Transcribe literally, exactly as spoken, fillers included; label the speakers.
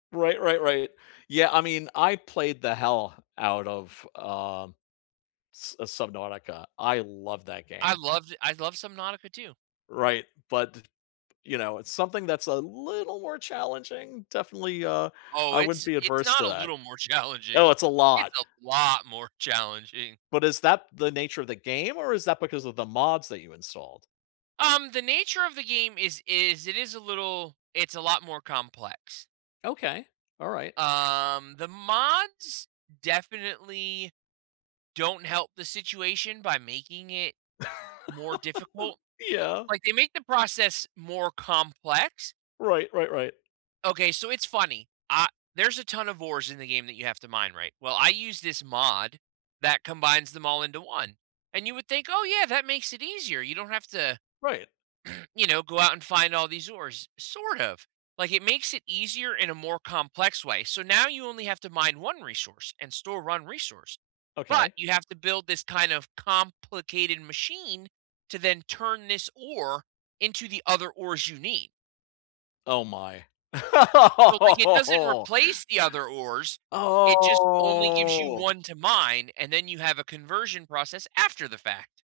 Speaker 1: Right. Right. Right. Yeah. I mean, I played the hell out of, um, s uh, Subnautica. I love that
Speaker 2: I
Speaker 1: game.
Speaker 2: loved I loved some Nautica too.
Speaker 1: Right. But d you know, it's something that's a little more challenging, definitely, uh,
Speaker 2: Oh,
Speaker 1: I wouldn't
Speaker 2: it's
Speaker 1: be
Speaker 2: it's
Speaker 1: adverse to
Speaker 2: not a
Speaker 1: that.
Speaker 2: little more challenging.
Speaker 1: Oh, it's a
Speaker 2: It's
Speaker 1: lot.
Speaker 2: a lot more challenging.
Speaker 1: But is that the nature of the game, or is that because of the mods that you installed?
Speaker 2: Um, the nature of the game is is it is a little it's a lot more complex.
Speaker 1: Okay. Alright.
Speaker 2: Um, the mods definitely don't help the situation by making it more difficult.
Speaker 1: Yeah.
Speaker 2: Like, they make the process more complex.
Speaker 1: Right. Right. Right.
Speaker 2: Okay, so it's funny. Ah there's a ton of ores in the game that you have to mine right. Well, I use this mod that combines them all into one. And you would think, "Oh yeah, that makes it easier. You don't have to
Speaker 1: Right.
Speaker 2: you know, go out and find all these ores." Sort of. Like, it makes it easier in a more complex way. So now you only have to mine one resource and store one resource, but
Speaker 1: Okay.
Speaker 2: you have to build this kind of complicated machine to then turn this ore into the other ores you need.
Speaker 1: Oh my.
Speaker 2: So, like, it doesn't replace the other ores it just only gives you
Speaker 1: Oh.
Speaker 2: one to mine, and then you have a conversion process after the fact.